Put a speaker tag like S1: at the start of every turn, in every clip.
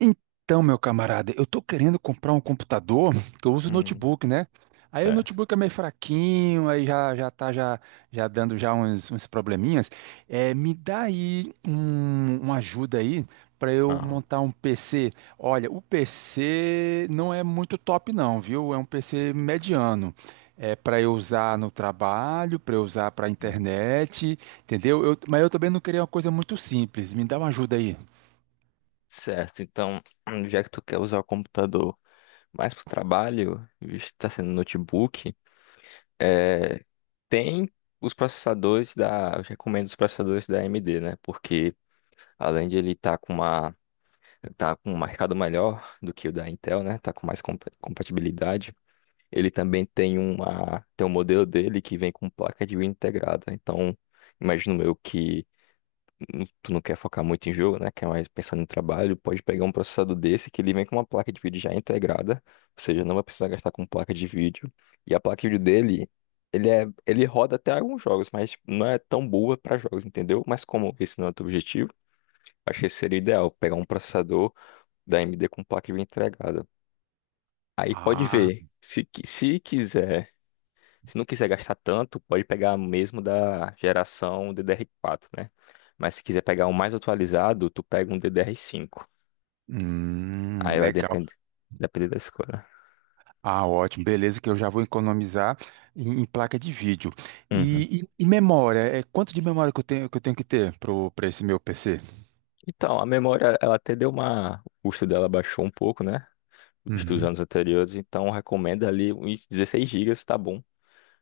S1: Então, meu camarada, eu tô querendo comprar um computador, que eu uso
S2: Hum,
S1: notebook, né? Aí o
S2: certo.
S1: notebook é meio fraquinho, aí já tá já dando já uns probleminhas. É, me dá aí uma ajuda aí para eu
S2: Ah,
S1: montar um PC. Olha, o PC não é muito top não, viu? É um PC mediano. É para eu usar no trabalho, para eu usar para
S2: hum,
S1: internet, entendeu? Mas eu também não queria uma coisa muito simples. Me dá uma ajuda aí.
S2: certo. Então, já que tu quer usar o computador mais para o trabalho, visto que tá sendo notebook, é, tem os processadores da. Eu recomendo os processadores da AMD, né? Porque além de ele estar com uma. Tá com um mercado melhor do que o da Intel, né? Tá com mais compatibilidade. Ele também tem uma. Tem um modelo dele que vem com placa de vídeo integrada. Então, imagino eu que. Tu não quer focar muito em jogo, né? Quer mais pensando no trabalho, pode pegar um processador desse que ele vem com uma placa de vídeo já integrada, ou seja, não vai precisar gastar com placa de vídeo. E a placa de vídeo dele, ele roda até alguns jogos, mas não é tão boa para jogos, entendeu? Mas como esse não é o teu objetivo, acho que seria ideal pegar um processador da AMD com placa de vídeo integrada. Aí pode ver. Se quiser, se não quiser gastar tanto, pode pegar mesmo da geração DDR4, né? Mas se quiser pegar um mais atualizado, tu pega um DDR5. Aí vai
S1: Legal.
S2: depender, depender da escolha.
S1: Ah, ótimo. Beleza, que eu já vou economizar em placa de vídeo.
S2: Uhum.
S1: E memória? É, quanto de memória que eu tenho que ter para esse meu PC?
S2: Então, a memória, ela até deu uma... O custo dela baixou um pouco, né? Dos
S1: Uhum.
S2: anos anteriores, então recomenda ali uns 16 gigas, tá bom.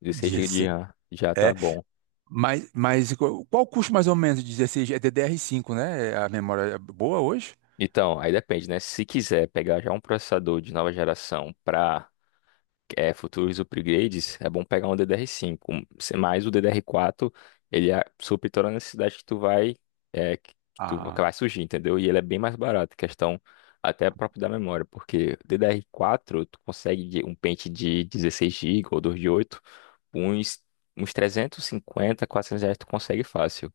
S2: 16 gigas de
S1: 16.
S2: RAM já tá
S1: É,
S2: bom.
S1: mas qual o custo mais ou menos de 16? É DDR5, né? A memória é boa hoje?
S2: Então, aí depende, né? Se quiser pegar já um processador de nova geração para é, futuros upgrades, é bom pegar um DDR5. Mas o DDR4, supre toda a necessidade que tu vai, é, que tu que
S1: Ah,
S2: vai surgir, entendeu? E ele é bem mais barato, questão até próprio da memória, porque DDR4 tu consegue um pente de 16 gigas ou 2 de 8, uns, uns 350, R$ 400 tu consegue fácil.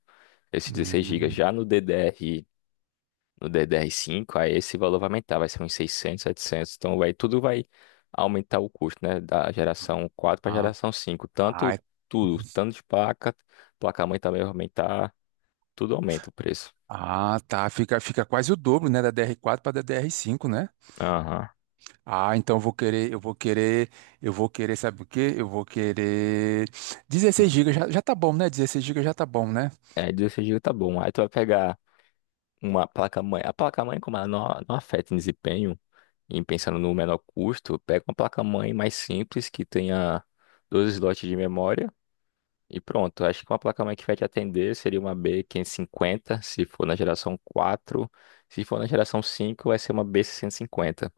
S2: Esse 16 gigas.
S1: hum,
S2: Já no DDR no DDR5, aí esse valor vai aumentar, vai ser uns 600, 700, então vai, tudo vai aumentar o custo, né, da geração 4 para a
S1: ah,
S2: geração cinco,
S1: ah,
S2: tanto tudo, tanto de placa, placa-mãe também vai aumentar, tudo aumenta o preço.
S1: ah, tá. Fica quase o dobro, né? Da DR4 para DDR5, né?
S2: Aham.
S1: Ah, então eu vou querer, eu vou querer, eu vou querer, sabe o quê? Eu vou querer 16
S2: Hum.
S1: GB, já tá bom, né? 16 GB já tá bom, né?
S2: Aí 16 GB tá bom, aí tu vai pegar uma placa-mãe, a placa-mãe como ela não afeta em desempenho, e pensando no menor custo, pega uma placa-mãe mais simples que tenha 12 slots de memória. E pronto, acho que uma placa-mãe que vai te atender seria uma B550, se for na geração quatro. Se for na geração 5 vai ser uma B650.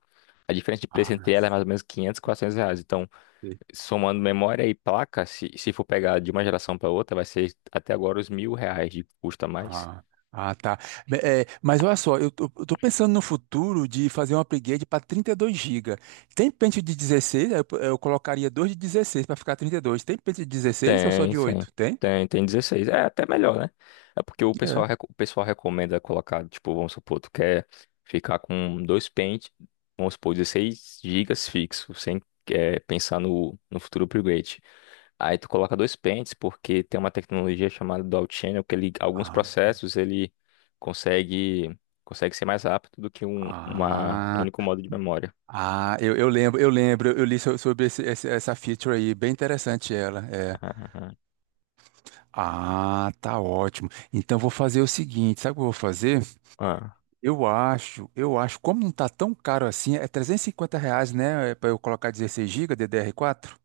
S2: A diferença de preço
S1: Ah,
S2: entre elas é mais ou menos 500, R$ 400. Então,
S1: sim.
S2: somando memória e placa, se for pegar de uma geração para outra, vai ser até agora os R$ 1.000 de custo a mais.
S1: Ah, ah, tá. É, mas olha só, eu tô pensando no futuro de fazer um upgrade para 32 GB. Tem pente de 16, eu colocaria dois de 16 para ficar 32. Tem pente de 16 ou só
S2: Tem,
S1: de
S2: sim.
S1: oito? Tem?
S2: Tem dezesseis. É até melhor, né? É porque o
S1: É.
S2: pessoal, o pessoal recomenda colocar, tipo, vamos supor, tu quer ficar com dois pentes, vamos supor, 16 gigas fixo, sem é, pensar no, no futuro upgrade. Aí tu coloca dois pentes, porque tem uma tecnologia chamada Dual Channel, que ele, alguns
S1: Ah,
S2: processos ele consegue, consegue ser mais rápido do que um uma, um
S1: ah,
S2: único modo de memória.
S1: ah, eu lembro, sobre essa feature aí, bem interessante ela. É.
S2: Ah,
S1: Ah, tá ótimo. Então vou fazer o seguinte, sabe o que eu vou fazer?
S2: ah.
S1: Eu acho, como não tá tão caro assim, é 350 reais, né, para eu colocar 16 GB DDR4?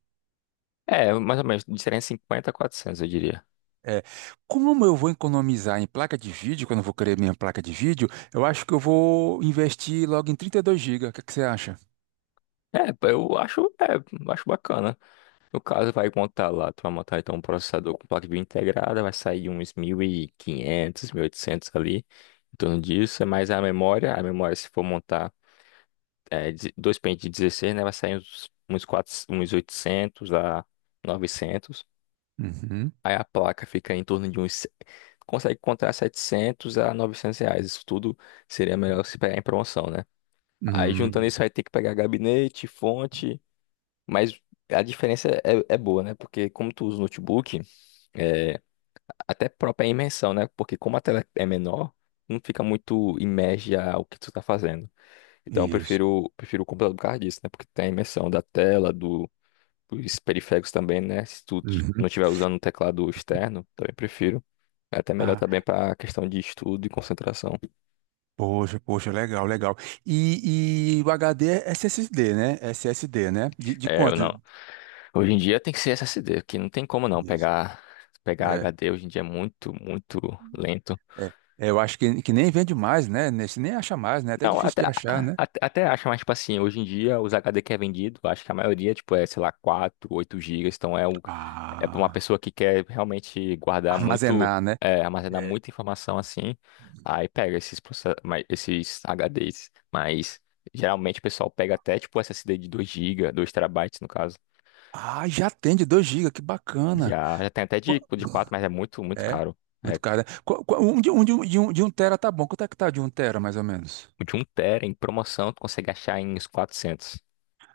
S2: É, mais ou menos, de 350 a 400, eu diria.
S1: É, como eu vou economizar em placa de vídeo, quando eu vou querer minha placa de vídeo, eu acho que eu vou investir logo em 32 GB. O que é que você acha?
S2: É, pô, eu acho, é, eu acho bacana. No caso, vai montar lá, tu vai montar então um processador com placa de vídeo integrada, vai sair uns mil e quinhentos, 1.800 ali, em torno disso, é mais a memória se for montar é, dois pentes de 16, né, vai sair uns, uns, 4, uns 800 a 900.
S1: Uhum.
S2: Aí a placa fica em torno de uns, consegue encontrar R$ 700 a R$ 900, isso tudo seria melhor se pegar em promoção, né? Aí juntando
S1: Hum,
S2: isso, vai ter que pegar gabinete, fonte... Mas a diferença é, é boa, né? Porque como tu usa o notebook, é, até própria imersão, né? Porque como a tela é menor, não fica muito imerge ao que tu tá fazendo. Então eu
S1: isso.
S2: prefiro, prefiro o computador por causa disso, né? Porque tem a imersão da tela, do, dos periféricos também, né? Se tu
S1: Uhum.
S2: não estiver usando um teclado externo, também prefiro. É até melhor também
S1: Ah,
S2: para questão de estudo e concentração.
S1: poxa, poxa, legal, legal. E o HD é SSD, né? SSD, né? De
S2: É, eu
S1: quanto?
S2: não. Hoje em dia tem que ser SSD, que não tem como não
S1: Isso.
S2: pegar HD. Hoje em dia é muito, muito lento.
S1: É, é, eu acho que nem vende mais, né? Nesse nem acha mais, né? Até
S2: Não,
S1: difícil
S2: até,
S1: de achar, né?
S2: acho, mas, tipo assim, hoje em dia, os HD que é vendido, acho que a maioria, tipo, é, sei lá, 4, 8 gigas, então é, um, é para uma
S1: Ah,
S2: pessoa que quer realmente guardar muito,
S1: armazenar, né?
S2: é, armazenar
S1: É.
S2: muita informação, assim, aí pega esses, esses HDs, mas geralmente o pessoal pega até, tipo, SSD de 2 GB, 2 terabytes no caso,
S1: Ah, já tem de 2 GB, que bacana.
S2: já tem até
S1: Qu-
S2: de quatro, mas é muito, muito
S1: É,
S2: caro, é,
S1: muito caro, né? Um de um tera tá bom. Quanto é que tá de um tera, mais ou menos?
S2: o de um TB em promoção, tu consegue achar em uns quatrocentos.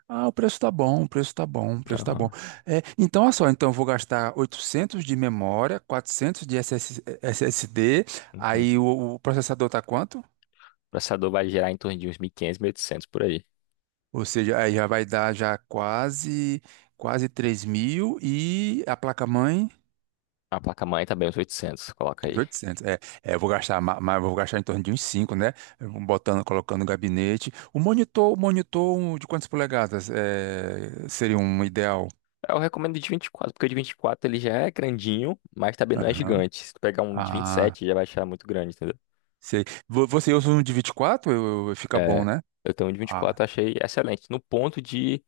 S1: Ah, o preço tá bom, o preço tá bom, o preço tá bom.
S2: Aham.
S1: É, então, olha só, então eu vou gastar 800 de memória, 400 de S S D. Aí o processador tá quanto?
S2: O processador vai gerar em torno de uns mil quinhentos, mil e 1800 por aí.
S1: Ou seja, aí já vai dar já quase 3 mil e a placa-mãe
S2: A placa-mãe também uns 800, coloca aí.
S1: 800. É, eu vou gastar, ma- mas eu vou gastar em torno de uns cinco, né? Eu vou botando, colocando no gabinete. O monitor um de quantas polegadas seria um ideal?
S2: Eu recomendo de 24, porque o de 24 ele já é grandinho, mas também não é
S1: Aham.
S2: gigante. Se tu pegar um de vinte e
S1: Ah,
S2: sete, já vai achar muito grande, entendeu?
S1: sei. Você usa um de 24? Fica bom,
S2: É,
S1: né?
S2: eu tenho um de
S1: Ah.
S2: 24, eu achei excelente. No ponto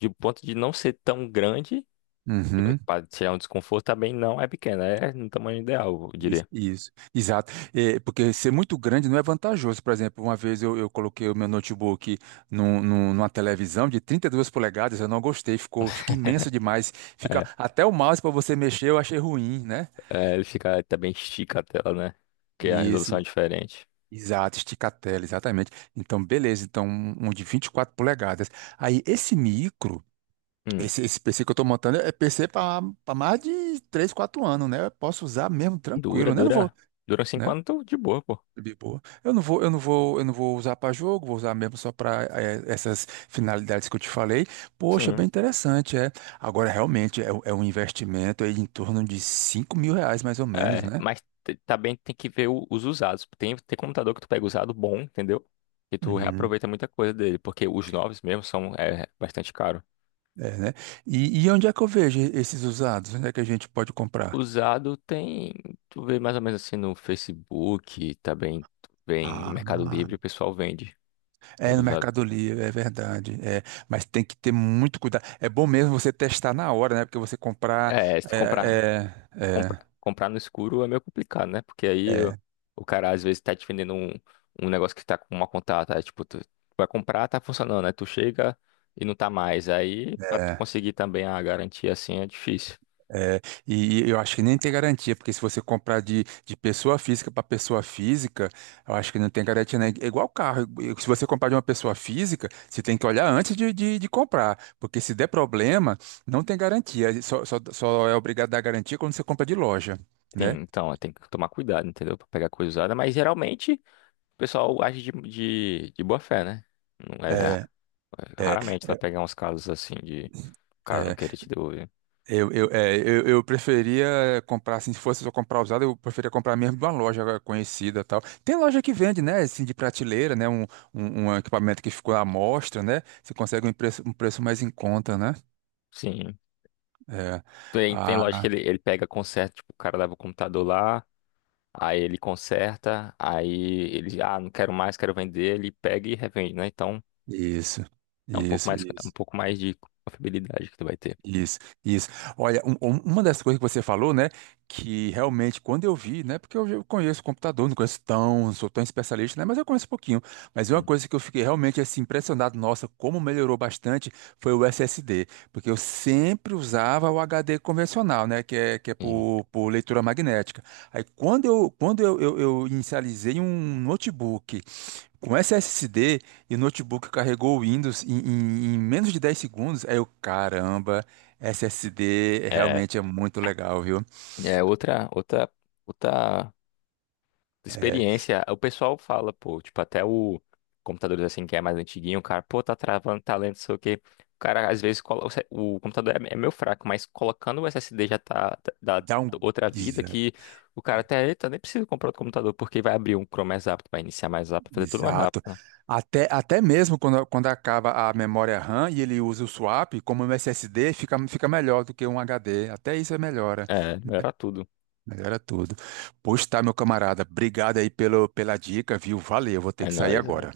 S2: de ponto de não ser tão grande,
S1: Uhum.
S2: para tirar um desconforto, também não é pequeno, é no tamanho ideal, eu
S1: Isso,
S2: diria.
S1: isso, exato. É, porque ser muito grande não é vantajoso. Por exemplo, uma vez eu coloquei o meu notebook numa televisão de 32 polegadas, eu não gostei, fica imenso demais. Fica
S2: É,
S1: até o mouse para você mexer, eu achei ruim, né?
S2: é, ele fica também estica a tela, né? Porque a
S1: E
S2: resolução é
S1: esse,
S2: diferente.
S1: exato, estica a tela, exatamente. Então, beleza, então um de 24 polegadas. Aí esse micro,
S2: Hum,
S1: esse, esse PC que eu estou montando é PC para mais de 3 4 anos, né? Eu posso usar mesmo
S2: dura,
S1: tranquilo, né? Não vou,
S2: dura. Dura 5
S1: né?
S2: anos, tô de boa, pô.
S1: De boa. Eu não vou, eu não vou, eu não vou usar para jogo, vou usar mesmo só para essas finalidades que eu te falei. Poxa,
S2: Sim.
S1: bem interessante, é. Agora, realmente, é, é um investimento aí em torno de 5 mil reais, mais ou menos,
S2: É,
S1: né?
S2: mas também tem que ver o- os usados. Tem computador que tu pega usado bom, entendeu? E tu
S1: Uhum.
S2: reaproveita muita coisa dele, porque os novos mesmo são é, bastante caros.
S1: É, né? E onde é que eu vejo esses usados? Onde é que a gente pode comprar?
S2: Usado tem, tu vê mais ou menos assim no Facebook, também tu vê em
S1: Ah,
S2: Mercado Livre, o pessoal vende
S1: é
S2: os
S1: no
S2: usados.
S1: Mercado Livre, é verdade. É, mas tem que ter muito cuidado. É bom mesmo você testar na hora, né? Porque você comprar.
S2: É, se tu comprar,
S1: É, é,
S2: no escuro é meio complicado, né? Porque aí
S1: é,
S2: o cara às vezes tá te vendendo um, um negócio que tá com uma contato, aí, tipo, tu vai comprar, tá funcionando, né? Tu chega e não tá mais. Aí,
S1: é,
S2: pra tu
S1: é.
S2: conseguir também a garantia assim é difícil.
S1: É, e eu acho que nem tem garantia, porque se você comprar de pessoa física para pessoa física, eu acho que não tem garantia, né? É igual carro. Se você comprar de uma pessoa física, você tem que olhar antes de comprar, porque se der problema, não tem garantia. Só é obrigado a dar garantia quando você compra de loja,
S2: Sim,
S1: né?
S2: então, é, tem que tomar cuidado, entendeu? Pra pegar coisa usada, mas geralmente o pessoal age de boa fé, né? Não é,
S1: É, é,
S2: raramente vai
S1: é,
S2: pegar uns casos assim de o cara não
S1: é.
S2: querer te devolver.
S1: Eu preferia comprar, assim, se fosse só comprar usado, eu preferia comprar mesmo de uma loja conhecida e tal. Tem loja que vende, né, assim, de prateleira, né, um equipamento que ficou à mostra, né, você consegue um preço mais em conta, né?
S2: Sim.
S1: É.
S2: Tem loja
S1: Ah,
S2: que ele pega conserta, tipo, o cara leva o computador lá. Aí ele conserta, aí ele, ah, não quero mais, quero vender, ele pega e revende, né? Então
S1: isso,
S2: é
S1: isso,
S2: um
S1: isso.
S2: pouco mais de confiabilidade que tu vai ter.
S1: Isso, isso. Olha, uma das coisas que você falou, né, que realmente quando eu vi, né, porque eu conheço computador, não conheço tão, sou tão especialista, né, mas eu conheço um pouquinho. Mas uma
S2: Hum.
S1: coisa que eu fiquei realmente assim impressionado, nossa, como melhorou bastante, foi o SSD, porque eu sempre usava o HD convencional, né, que é
S2: Sim.
S1: por leitura magnética. Aí quando eu inicializei um notebook com SSD e o notebook carregou o Windows em, em menos de 10 segundos, aí eu, caramba, SSD
S2: É,
S1: realmente é muito legal, viu?
S2: é outra
S1: É,
S2: experiência, o pessoal fala, pô, tipo, até o computador assim que é mais antiguinho, o cara, pô, tá travando, tá lento, não sei o quê. O cara, às vezes, colo... o se- o computador é meio fraco, mas colocando o SSD já dá
S1: dá um.
S2: outra vida,
S1: exa-
S2: que o cara até, eita, nem precisa comprar outro computador, porque vai abrir um Chrome mais rápido, vai iniciar mais rápido, fazer tudo mais rápido,
S1: Exato.
S2: né?
S1: Até mesmo quando acaba a memória RAM e ele usa o swap, como um SSD, fica melhor do que um HD. Até isso é melhora.
S2: É, melhorar tudo.
S1: Melhora tudo. Pois tá, meu camarada. Obrigado aí pelo, pela dica, viu? Valeu, vou ter
S2: É
S1: que sair
S2: nóis, né?
S1: agora.